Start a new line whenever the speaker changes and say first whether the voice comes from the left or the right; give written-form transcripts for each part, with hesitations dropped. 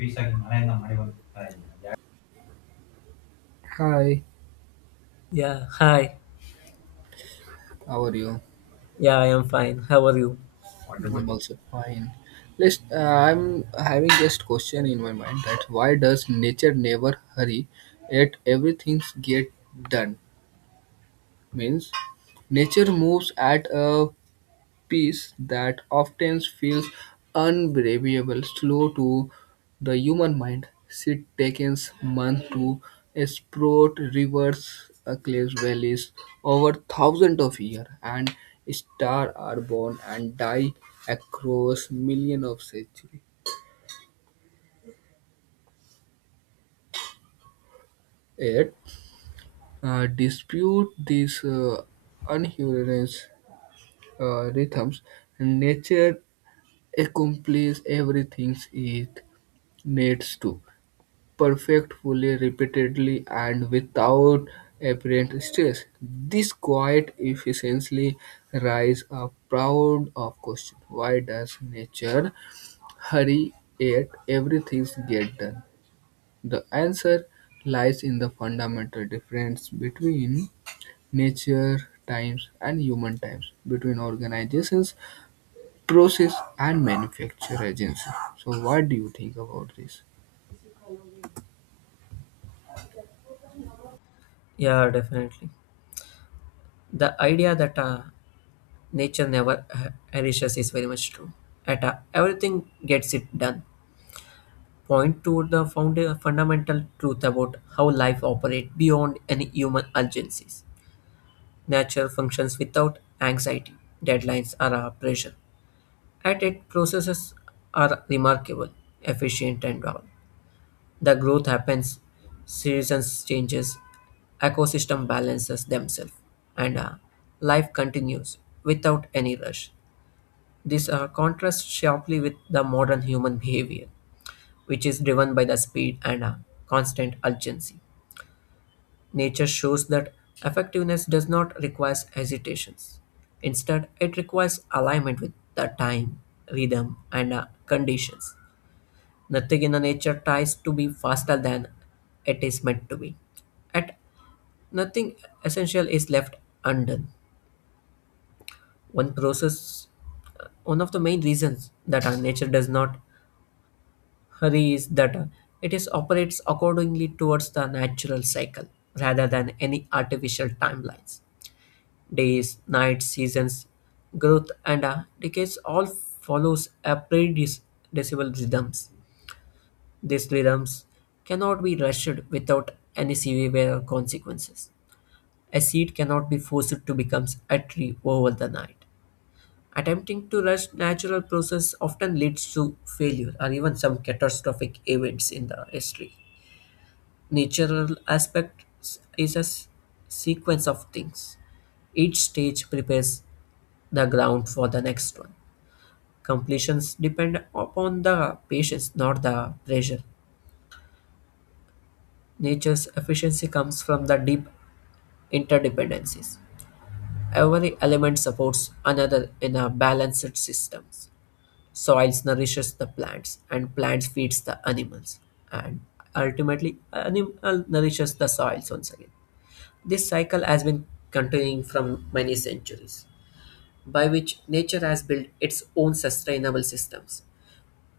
left: ಪೀಸಾಗಿ ಮಳೆಯಿಂದ ಮಳೆ ಬಂತು Yeah,
right: Hi,
left: yeah, hi.
right: how are you?
left: Yeah, I am fine. How are you? What
right: I'm
left: about you?
right: also fine. I'm having this question in my mind that why does nature never hurry, yet everything get done? Means nature moves at a peace that often feels unbelievable slow to the human mind. She takes months to explore rivers, across valleys over thousands of years, and stars are born and die across millions of centuries. Yet, dispute these unhuman rhythms, nature accomplishes everything it needs to. Perfect, fully, repeatedly, and without apparent stress. This quiet efficiency raises a proud of question. Why does nature hurry yet everything get done? The answer lies in the fundamental difference between nature times and human times, between organizations, process and manufacture agency. So what do you think about this?
left: Yeah, definitely. The idea that nature never harassers is very much true. At everything gets it done. Point to the fundamental truth about how life operates beyond any human urgencies. Nature functions without anxiety, deadlines, or pressure. At its processes are remarkable, efficient, and all. The growth happens, seasons changes, ecosystem balances themselves, and life continues without any rush. This contrasts sharply with the modern human behavior, which is driven by the speed and constant urgency. Nature shows that effectiveness does not require hesitations. Instead, it requires alignment with the time, rhythm, and conditions. Nothing in the nature tries to be faster than it is meant to be. At nothing essential is left undone. One process, one of the main reasons that our nature does not hurry is that it is operates accordingly towards the natural cycle rather than any artificial timelines. Days, nights, seasons, growth, and decays all follows a predecessable rhythms. These rhythms cannot be rushed without any severe consequences. A seed cannot be forced to become a tree over the night. Attempting to rush natural process often leads to failure or even some catastrophic events in the history. Natural aspects is a sequence of things. Each stage prepares the ground for the next one. Completions depend upon the patience, not the pressure. Nature's efficiency comes from the deep interdependencies. Every element supports another in a balanced system. Soils nourishes the plants, and plants feeds the animals, and ultimately animal nourishes the soils once again. This cycle has been continuing from many centuries, by which nature has built its own sustainable systems.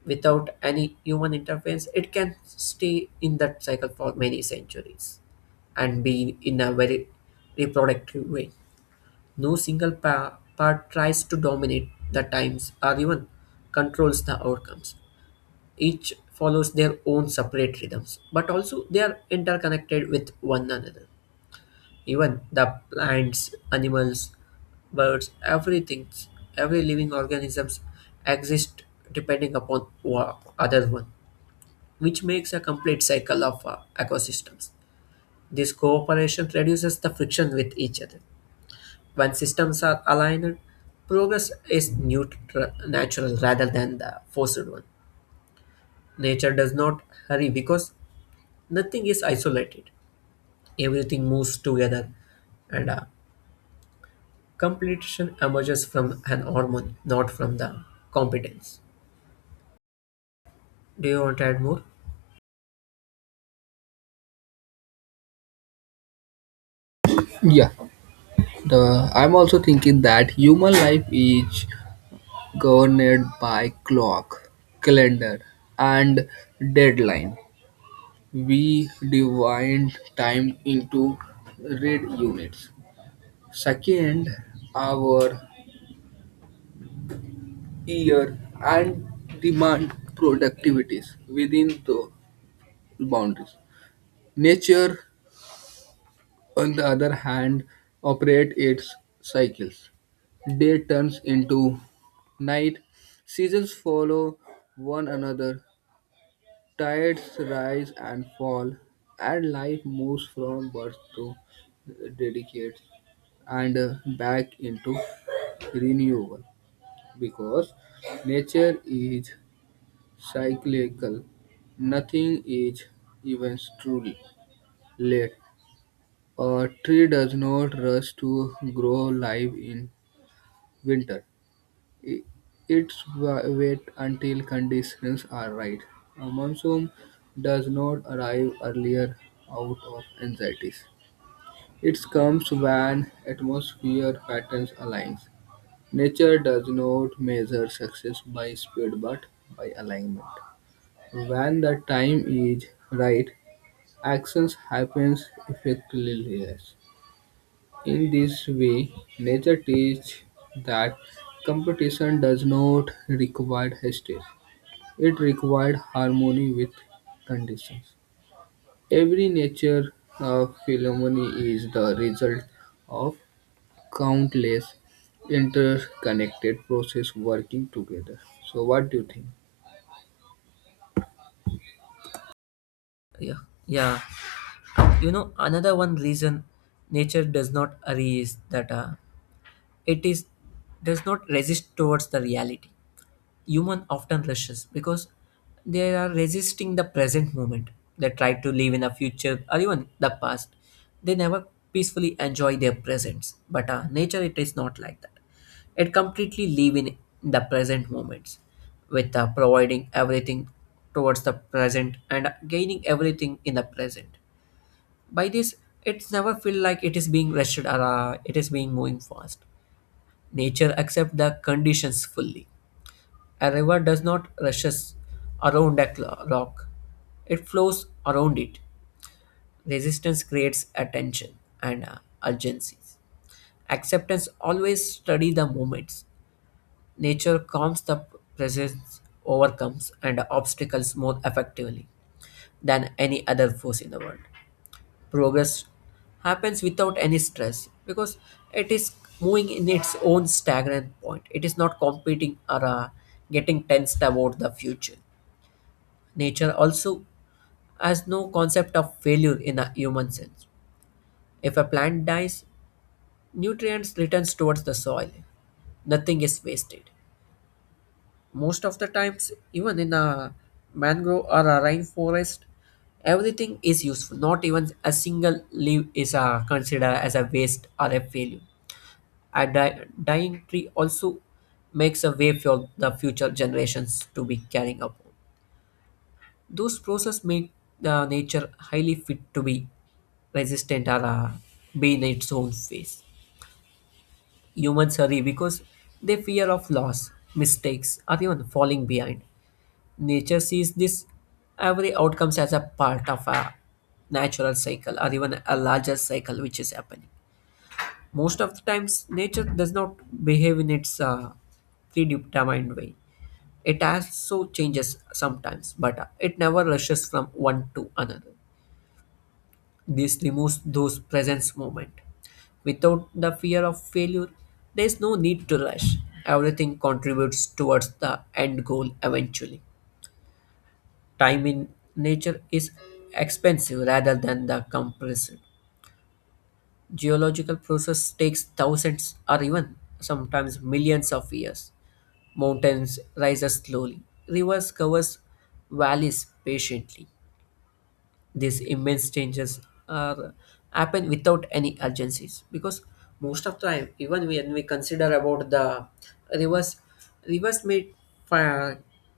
left: Without any human interference, it can stay in that cycle for many centuries and be in a very reproductive way. No single part tries to dominate the times or even controls the outcomes. Each follows their own separate rhythms, but also they are interconnected with one another. Even the plants, animals, birds, everything, every living organisms exist depending upon other one, which makes a complete cycle of ecosystems. This cooperation reduces the friction with each other. When systems are aligned, progress is neutral, natural rather than the forced one. Nature does not hurry because nothing is isolated. Everything moves together, and completion emerges from an hormone, not from the competence. Do you want to add more?
right: Yeah. The I'm also thinking that human life is governed by clock, calendar, and deadline. We divide time into red units, second, hour, year, and demand productivities within the boundaries. Nature, on the other hand, operate its cycles. Day turns into night, seasons follow one another, tides rise and fall, and life moves from birth to dedicate and back into renewal because nature is cyclical, nothing is even truly late. A tree does not rush to grow live in winter. I- It's wait until conditions are right. A monsoon does not arrive earlier out of anxieties. It comes when atmosphere patterns align. Nature does not measure success by speed but by alignment. When the time is right, actions happens effectively. In this way, nature teaches that competition does not require justice; it required harmony with conditions. Every nature phenomenon is the result of countless interconnected processes working together. So, what do you think?
left: Yeah, yeah. You know, another one reason nature does not hurry is that it is does not resist towards the reality. Human often rushes because they are resisting the present moment. They try to live in the future or even the past. They never peacefully enjoy their presence. But nature, it is not like that. It completely live in the present moments, with providing everything towards the present and gaining everything in the present. By this, it's never feel like it is being rushed or it is being moving fast. Nature accept the conditions fully. A river does not rushes around a rock, it flows around it. Resistance creates attention and urgencies. Acceptance always study the moments. Nature calms the presence, overcomes and obstacles more effectively than any other force in the world. Progress happens without any stress because it is moving in its own stagnant point. It is not competing or getting tensed about the future. Nature also has no concept of failure in a human sense. If a plant dies, nutrients returns towards the soil. Nothing is wasted. Most of the times, even in a mangrove or a rainforest, everything is useful. Not even a single leaf is considered as a waste or a failure. A dying tree also makes a way for the future generations to be carrying up. Those processes make the nature highly fit to be resistant or be in its own phase. Humans hurry because they fear of loss, mistakes, or even falling behind. Nature sees this every outcomes as a part of a natural cycle or even a larger cycle which is happening. Most of the times, nature does not behave in its predetermined way. It also changes sometimes, but it never rushes from one to another. This removes those presence moment. Without the fear of failure, there is no need to rush. Everything contributes towards the end goal eventually. Time in nature is expensive rather than the compressed. Geological process takes thousands or even sometimes millions of years. Mountains rise slowly. Rivers covers valleys patiently. These immense changes are happen without any urgencies because most of time even when we consider about the rivers rivers may uh,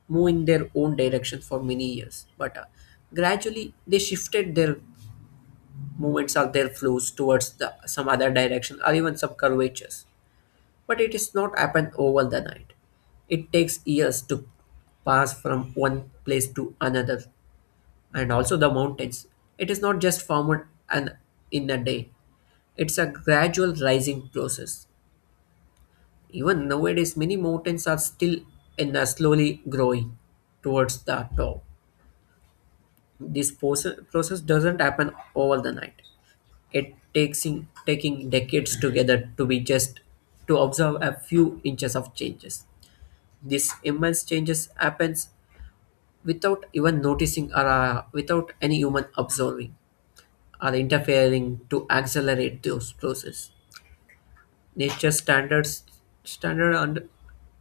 left: move in their own direction for many years but gradually they shifted their movements or their flows towards the some other direction or even some curvatures, but it is not happened over the night. It takes years to pass from one place to another, and also the mountains. It is not just formed and in a day. It's a gradual rising process. Even nowadays, many mountains are still in a slowly growing towards the top. This process doesn't happen over the night. It takes in, taking decades together to be just to observe a few inches of changes. This immense changes happens without even noticing or without any human observing are interfering to accelerate those processes. Nature standard und-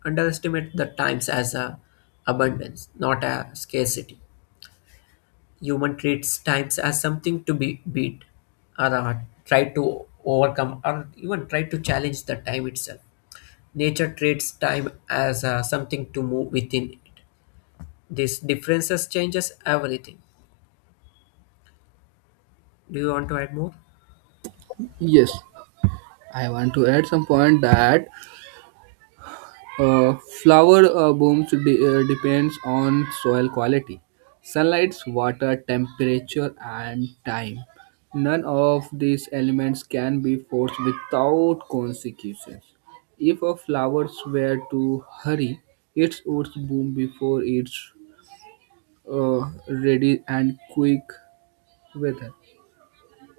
left: underestimate the times as a abundance, not a scarcity. Human treats times as something to be beat, or try to overcome, or even try to challenge the time itself. Nature treats time as something to move within it. These differences changes everything. Do you want to add more?
right: Yes, I want to add some point that Uh, flower blooms depends on soil quality, sunlight, water, temperature, and time. None of these elements can be forced without consequences. If a flower were to hurry, it would bloom before it's ready and quick weather.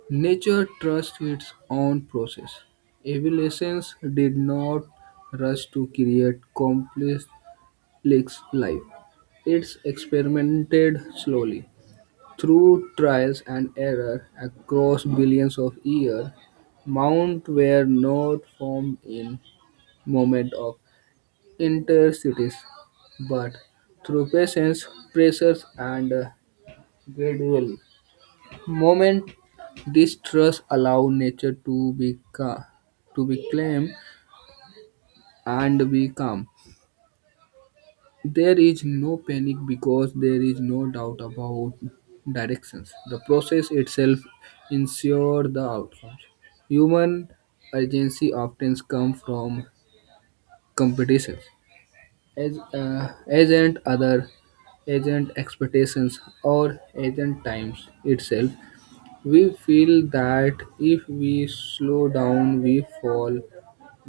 right: Nature trusts its own process. Evolution did not rush to create complex Leagues live. It's experimented slowly, through trials and error across billions of years. Mounts were not formed in moment of interstices, but through patience, pressures, and gradual moment. This trust allow nature to be calm and be calm. There is no panic because there is no doubt about directions. The process itself ensures the outcomes. Human agency often comes from competitions, as, agent other, agent expectations, or agent times itself. We feel that if we slow down, we fall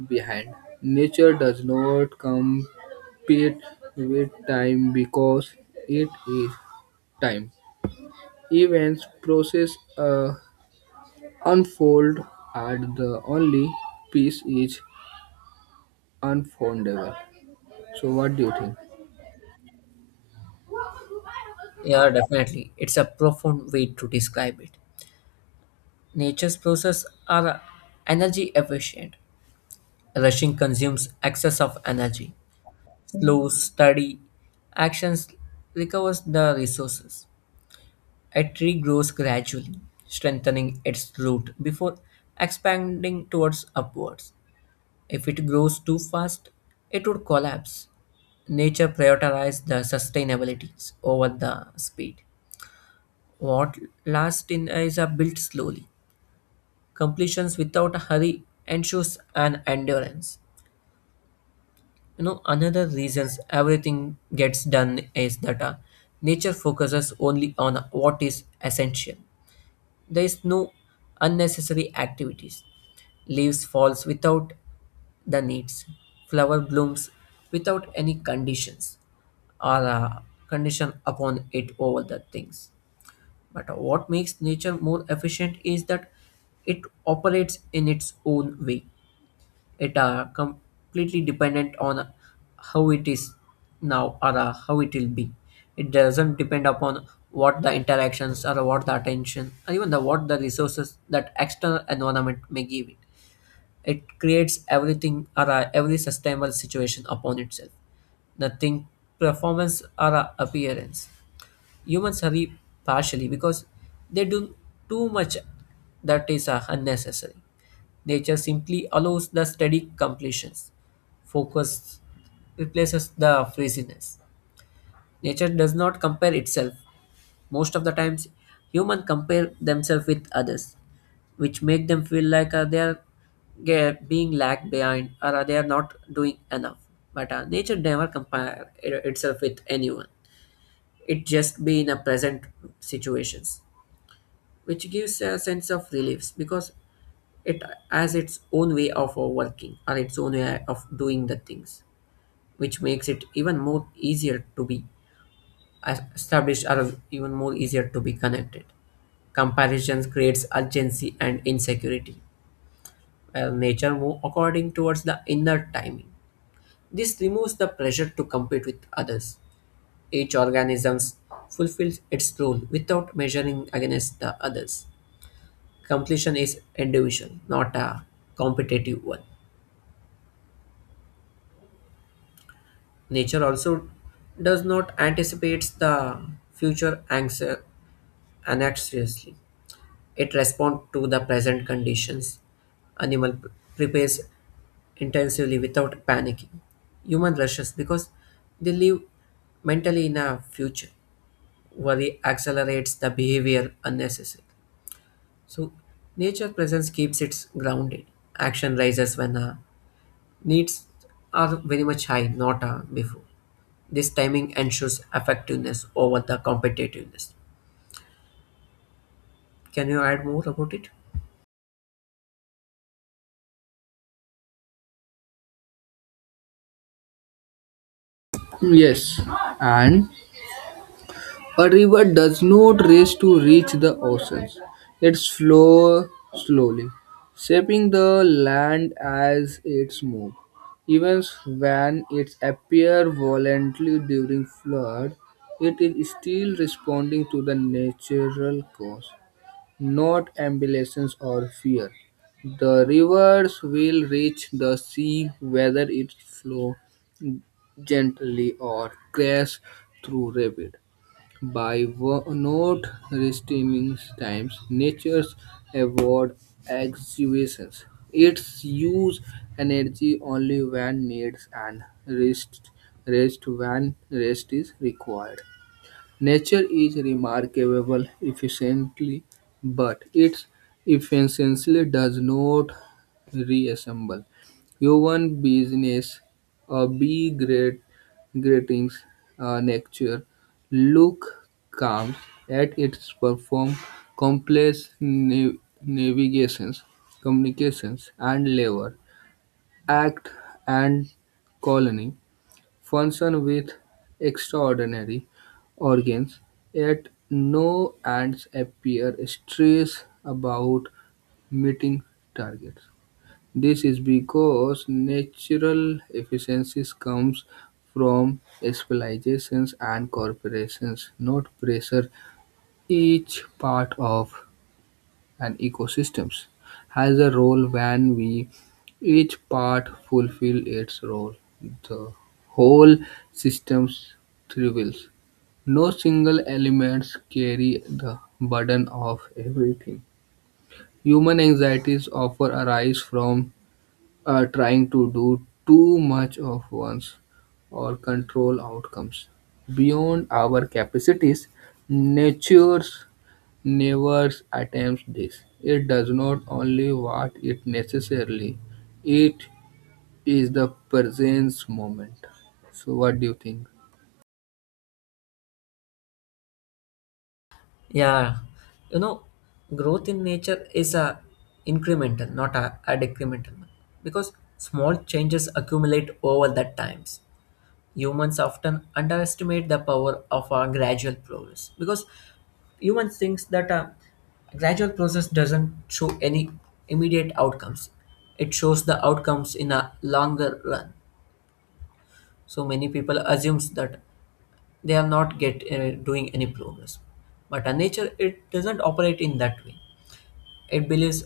right: behind. Nature does not compete with time because it is time. Events, process, unfold, and the only peace is unfoldable. So, what do you think?
left: Yeah, definitely. It's a profound way to describe it. Nature's processes are energy efficient. Rushing consumes excess of energy. Slow, steady actions recovers the resources. A tree grows gradually, strengthening its root before expanding towards upwards. If it grows too fast, it would collapse. Nature prioritizes the sustainability over the speed. What lasts in is are built slowly. Completions without hurry ensures an endurance. You know, another reasons everything gets done is that nature focuses only on what is essential. There is no unnecessary activities. Leaves falls without the needs. Flower blooms without any conditions or condition upon it over the things. But what makes nature more efficient is that it operates in its own way. It are completely dependent on how it is now or how it will be. It doesn't depend upon what the interactions or what the attention or even the what the resources that external environment may give it. It creates everything or every sustainable situation upon itself, nothing performance or appearance. Humans hurry partially because they do too much that is unnecessary. Nature simply allows the steady completions. Focus replaces the frizziness. Nature does not compare itself. Most of the times, humans compare themselves with others, which make them feel like they are being lagged behind or they are not doing enough. But nature never itself with anyone. It just be in a present situations, which gives a sense of relief because it has its own way of working or its own way of doing the things, which makes it even more easier to be established or even more easier to be connected. Comparisons creates urgency and insecurity, while nature move according towards the inner timing. This removes the pressure to compete with others. Each organism fulfills its role without measuring against the others. Completion is individual, not a competitive one. Nature also does not anticipate the future anxi- anxiously. It responds to the present conditions. Animal p- Prepares intensively without panicking. Human rushes because they live mentally in a future. Worry accelerates the behavior unnecessarily. So nature presence keeps it grounded. Action rises when needs are very much high, not before. This timing ensures effectiveness over the competitiveness. Can you add more about it?
right: Yes, and a river does not race to reach the oceans. It flows slowly, shaping the land as it moves. Even when it appears violently during flood, it is still responding to the natural cause, not ambitions or fear. The rivers will reach the sea whether it flows gently or crashes through rapid. By not restraining times, nature's avoid exhibitions. It's use energy only when needs and rest when rest is required. Nature is remarkable efficiently, but its efficiency does not resemble human business a be great greetings. Nature look comes at its perform complex navigations, communications, and labor act and colony function with extraordinary organs, yet no ants appear stressed about meeting targets. This is because natural efficiencies comes from specializations and corporations, not pressure each part of and ecosystems, has a role when we each part fulfill its role. The whole system thrives. No single elements carry the burden of everything. Human anxieties often arise from trying to do too much of once or control outcomes beyond our capacities. Nature's never attempts this. It does not only what it necessarily, it is the presence moment. So what do you think?
left: Yeah, you know, growth in nature is a incremental, not a decremental one, because small changes accumulate over that times. Humans often underestimate the power of a gradual progress because humans thinks that a gradual process doesn't show any immediate outcomes. It shows the outcomes in a longer run. So many people assumes that they are not get doing any progress. But a nature it doesn't operate in that way. It believes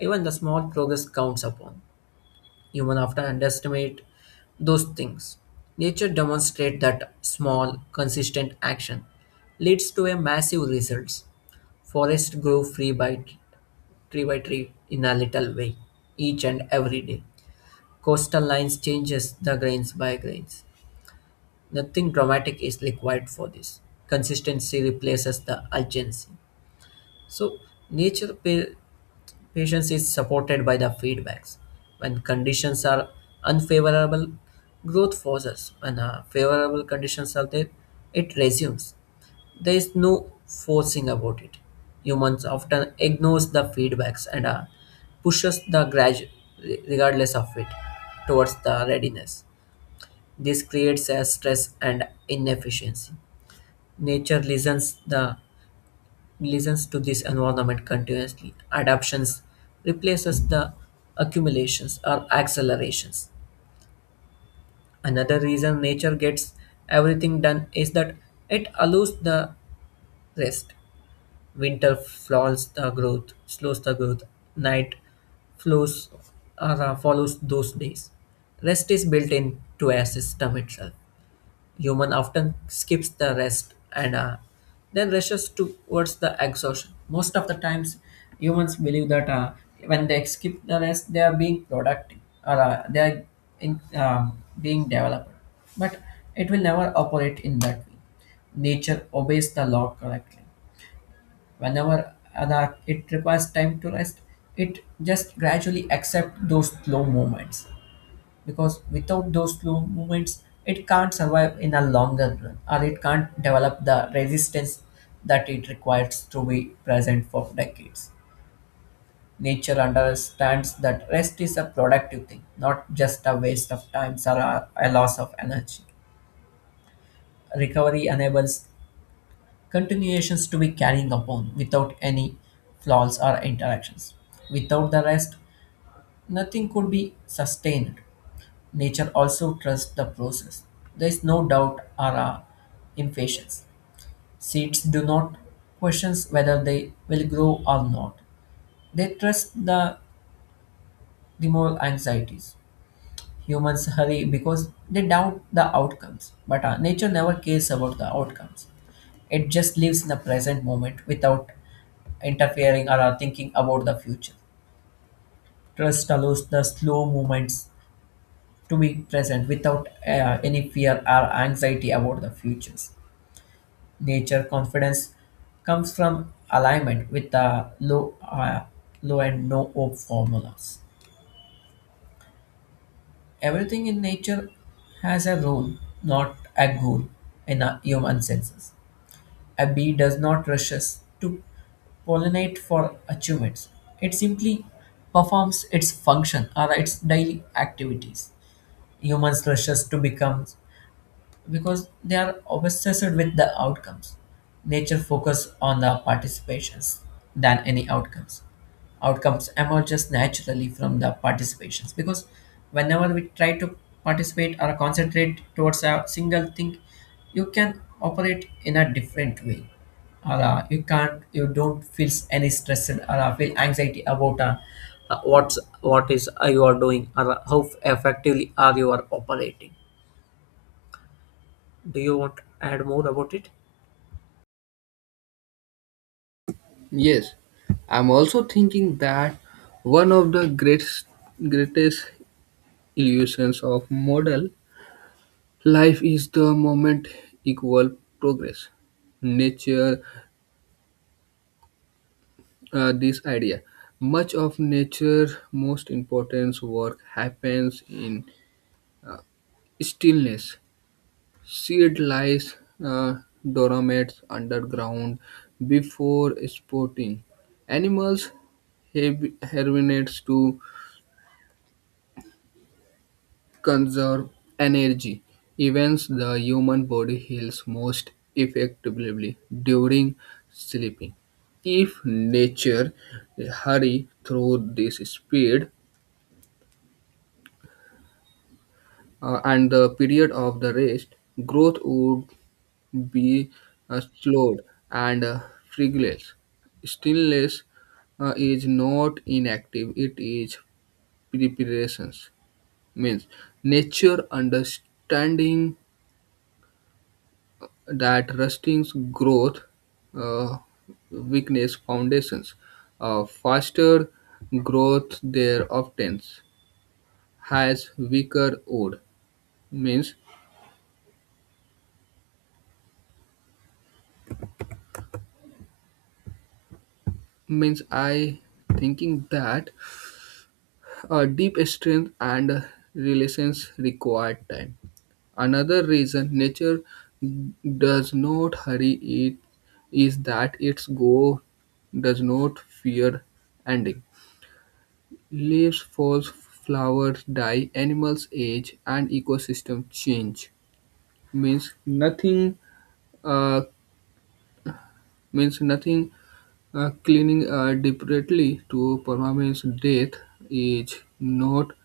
left: even the small progress counts upon. Human often underestimate those things. Nature demonstrates that small, consistent action leads to a massive results. Forests grow free by tree in a little way, each and every day. Coastal lines changes the grains by grains. Nothing dramatic is required for this. Consistency replaces the urgency. So nature pa- patience is supported by the feedbacks. When conditions are unfavorable, growth pauses. When favorable conditions are there, it resumes. There is no forcing about it. Humans often ignores the feedbacks and pushes the graduate, regardless of it, towards the readiness. This creates a stress and inefficiency. Nature listens the listens to this environment continuously. Adaptions replaces the accumulations or accelerations. Another reason nature gets everything done is that it allows the rest. Winter flaws the growth, slows the growth. Night flows or follows those days. Rest is built into a system itself. Human often skips the rest and then rushes towards the exhaustion. Most of the times, humans believe that when they skip the rest, they are being productive or they are being developed. But it will never operate in that way. Nature obeys the law correctly. Whenever it requires time to rest, it just gradually accepts those slow moments, because without those slow movements it can't survive in a longer run, or it can't develop the resistance that it requires to be present for decades. Nature understands that rest is a productive thing, not just a waste of time or a loss of energy. Recovery enables continuations to be carrying upon without any flaws or interactions. Without the rest, nothing could be sustained. Nature also trusts the process. There is no doubt or impatience. Seeds do not question whether they will grow or not. They trust the removal anxieties. Humans hurry because they doubt the outcomes, but nature never cares about the outcomes. It just lives in the present moment without interfering or thinking about the future. Trust allows the slow movements to be present without any fear or anxiety about the futures. Nature confidence comes from alignment with the low, low and no hope formulas. Everything in nature has a role, not a goal, in a human senses. A bee does not rushes to pollinate for achievements. It simply performs its function or its daily activities. Humans rushes to become because they are obsessed with the outcomes. Nature focus on the participations than any outcomes. Outcomes emerges naturally from the participations, because whenever we try to participate or concentrate towards a single thing, you can operate in a different way, or you don't feel any stress or feel anxiety about what is you are doing, or how effectively are you are operating. Do you want to add more about it?
right: Yes, I'm also thinking that one of the greatest illusions of modern life is the moment equal progress. Nature, this idea. Much of nature most important work happens in uh, stillness. Seed lies uh, dormant underground before spawning. Animals hibernates to conserve energy. Even the human body heals most effectively during sleeping. If nature hurry through this speed and the period of the rest, growth would be slowed and frivolous. Stillness is not inactive, it is preparations. Means nature understanding that rusting's growth, uh, weakness, foundations. Faster growth there often has weaker wood. Means means I thinking that deep strength and relations require time. Another reason nature does not hurry it is that its go does not fear ending. Leaves fall, flowers die, animals age, and ecosystem change. Means nothing. Uh, means nothing. Clinging desperately to permanence, death is not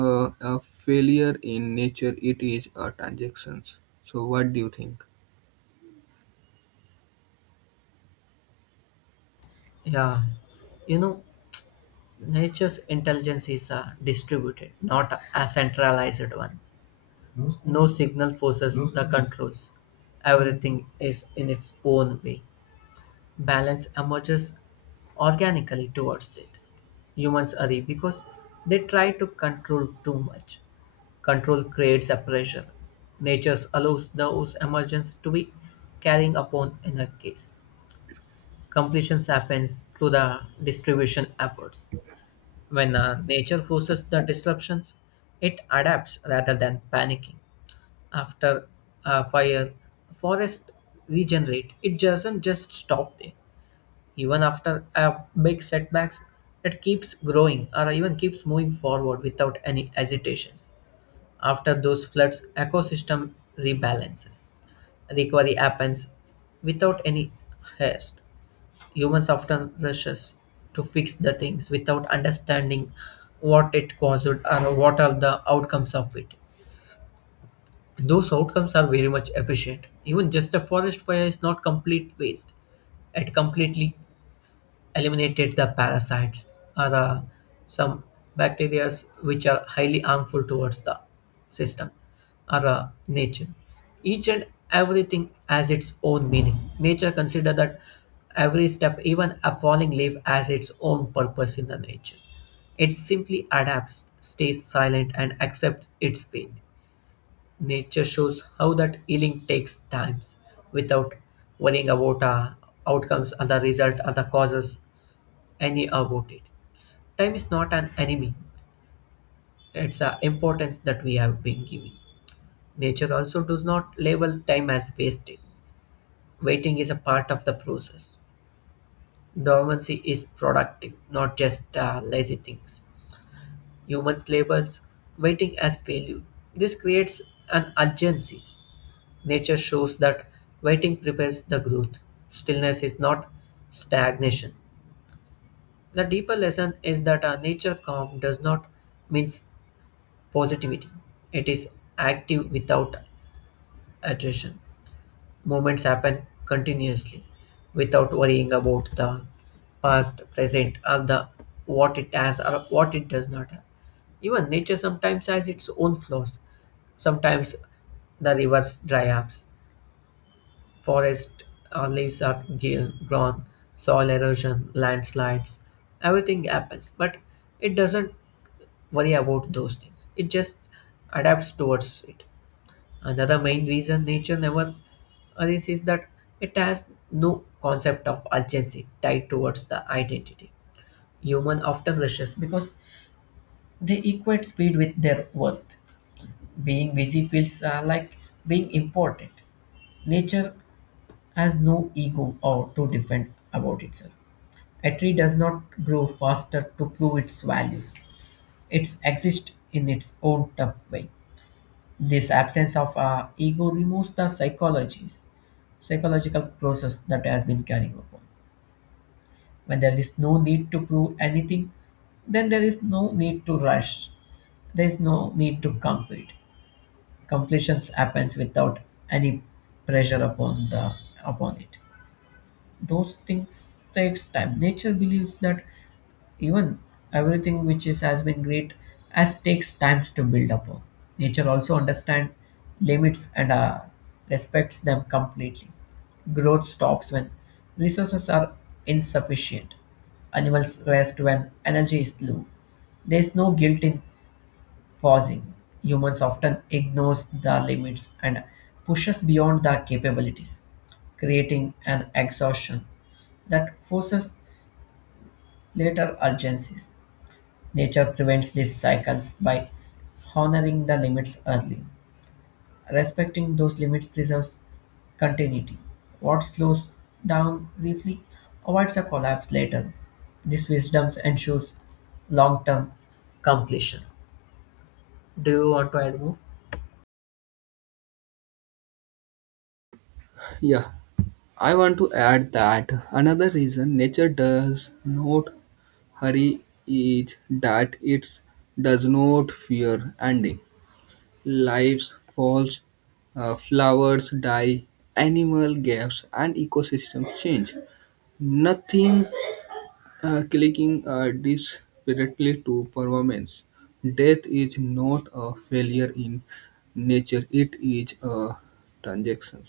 right: A failure in nature, it is a transaction. So, what do you think?
left: Yeah, you know, nature's intelligence is a distributed, not a centralized one. No signal forces the controls. Everything is in its own way. Balance emerges organically towards it. Humans hurry because they try to control too much. Control creates a pressure. Nature allows those emergence to be carrying upon in a case. Completions happens through the distribution efforts. When nature forces the disruptions, it adapts rather than panicking. After a fire, forest regenerate. It doesn't just stop there. Even after a big setbacks, it keeps growing or even keeps moving forward without any hesitations. After those floods, ecosystem rebalances. Recovery happens without any haste. Humans often rushes to fix the things without understanding what it caused, or what are the outcomes of it. Those outcomes are very much efficient. Even just a forest fire is not complete waste. It completely eliminated the parasites or the, some bacteria which are highly harmful towards the system or the nature. Each and everything has its own meaning. Nature consider that every step, even a falling leaf, has its own purpose in the nature. It simply adapts, stays silent, and accepts its fate. Nature shows how that healing takes times without worrying about outcomes or the result or the causes any about it. Time is not an enemy. It's an importance that we have been giving. Nature also does not label time as wasted. Waiting is a part of the process. Dormancy is productive, not just lazy things. Humans labels waiting as failure. This creates an urgency. Nature shows that waiting prepares the growth. Stillness is not stagnation. The deeper lesson is that our nature calm does not means positivity. It is active without attrition. Movements happen continuously without worrying about the past, present, or the what it has or what it does not have. Even nature sometimes has its own flaws. Sometimes the rivers dry up, forest leaves are gone, soil erosion, landslides, everything happens. But it doesn't worry about those things. It just adapts towards it. Another main reason nature never arises is that it has no concept of urgency tied towards the identity. Human often rushes because they equate speed with their worth. Being busy feels like being important. Nature has no ego or to defend about itself. A tree does not grow faster to prove its values. It exists in its own tough way. This absence of ego removes the psychological process that has been carrying upon. When there is no need to prove anything, then there is no need to rush. There is no need to compete. Completions happens without any pressure upon it. Those things takes time. Nature believes that even everything which is has been great as takes times to build up. Nature also understand limits and respects them completely. Growth stops when resources are insufficient. Animals rest when energy is low. There is no guilt in pausing. Humans often ignores the limits and pushes beyond their capabilities, creating an exhaustion that forces later urgencies. Nature prevents these cycles by honoring the limits early. Respecting those limits preserves continuity. What slows down briefly avoids a collapse later. This wisdom ensures long term completion. Do you want to add more?
right: Yeah, I want to add that another reason nature does not hurry is that it does not fear ending. Lives falls, flowers die, animal gaps, and ecosystems change. Nothing clicking desperately to performance. Death is not a failure in nature, it is a transaction.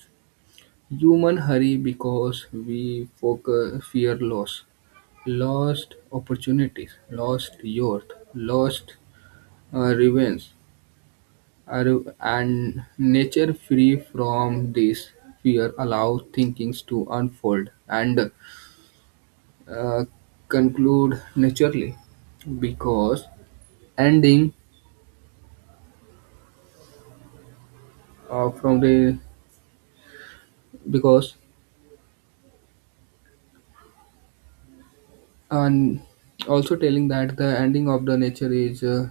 right: Human hurry because we focus, fear loss, lost opportunities, lost youth, lost revenge, and nature free from this fear allows thinkings to unfold and uh, conclude naturally because ending from the because and also telling that the ending of the nature is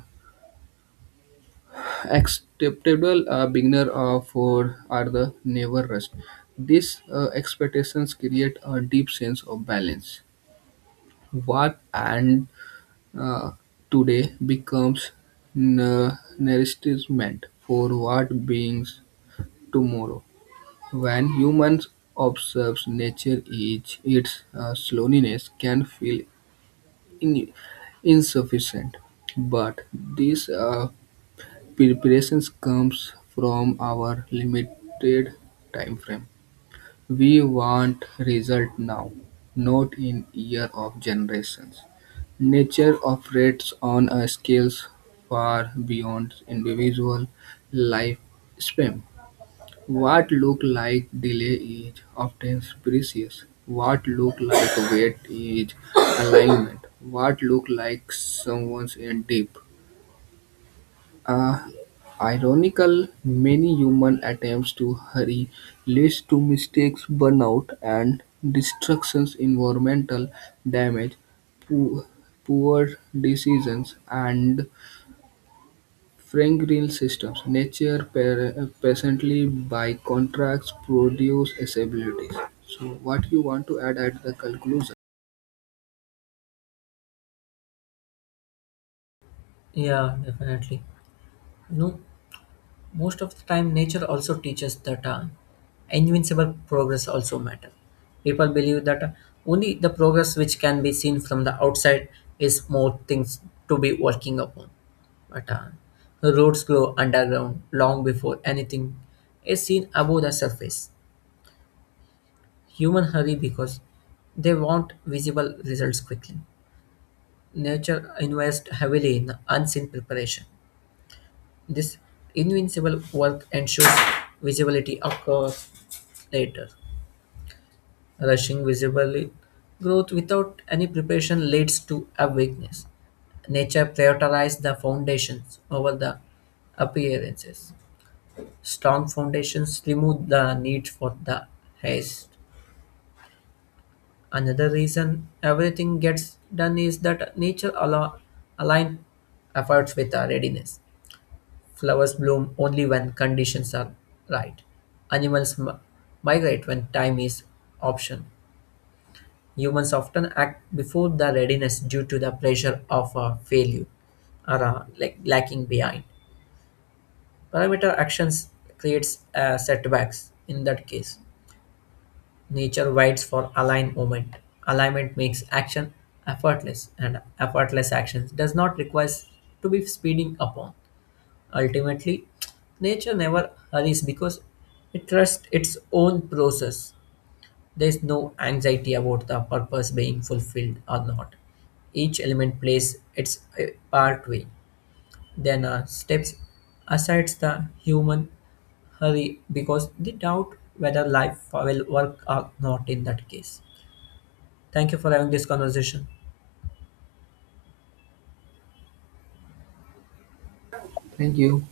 right: acceptable beginner for are the never rest these expectations create a deep sense of balance what and uh, today becomes nourishment for what beings tomorrow. When humans observe nature each its slowness can feel in- insufficient, but this preparation comes from our limited time frame. We want result now, not in year of generations. Nature operates on a scales far beyond individual lifespan. What look like delay is often precious. What look like weight is alignment. What look like someone's in deep. Uh, ironical, many human attempts to hurry leads to mistakes, burnout, and destructions, environmental damage, poor, poor decisions, and Frank Green systems, nature presently by contracts produce abilities. So, what you want to add at the conclusion?
left: Yeah, definitely. No, most of the time nature also teaches that invincible progress also matter. People believe that only the progress which can be seen from the outside is more things to be working upon, but the roads grow underground long before anything is seen above the surface. Human hurry because they want visible results quickly. Nature invests heavily in unseen preparation. This invincible work ensures visibility across later. Rushing visible growth without any preparation leads to a weakness. Nature prioritizes the foundations over the appearances. Strong foundations remove the need for the haste. Another reason everything gets done is that nature aligns efforts with our readiness. Flowers bloom only when conditions are right. Animals migrate when time is option. Humans often act before the readiness due to the pressure of a failure or like lacking behind. Parameter actions creates setbacks. In that case, nature waits for alignment. Alignment makes action effortless, and effortless actions does not require to be speeding upon. Ultimately, nature never hurries because it trusts its own process. There is no anxiety about the purpose being fulfilled or not. Each element plays its part way. Then steps aside the human hurry because they doubt whether life will work or not in that case. Thank you for having this conversation.
right: Thank you.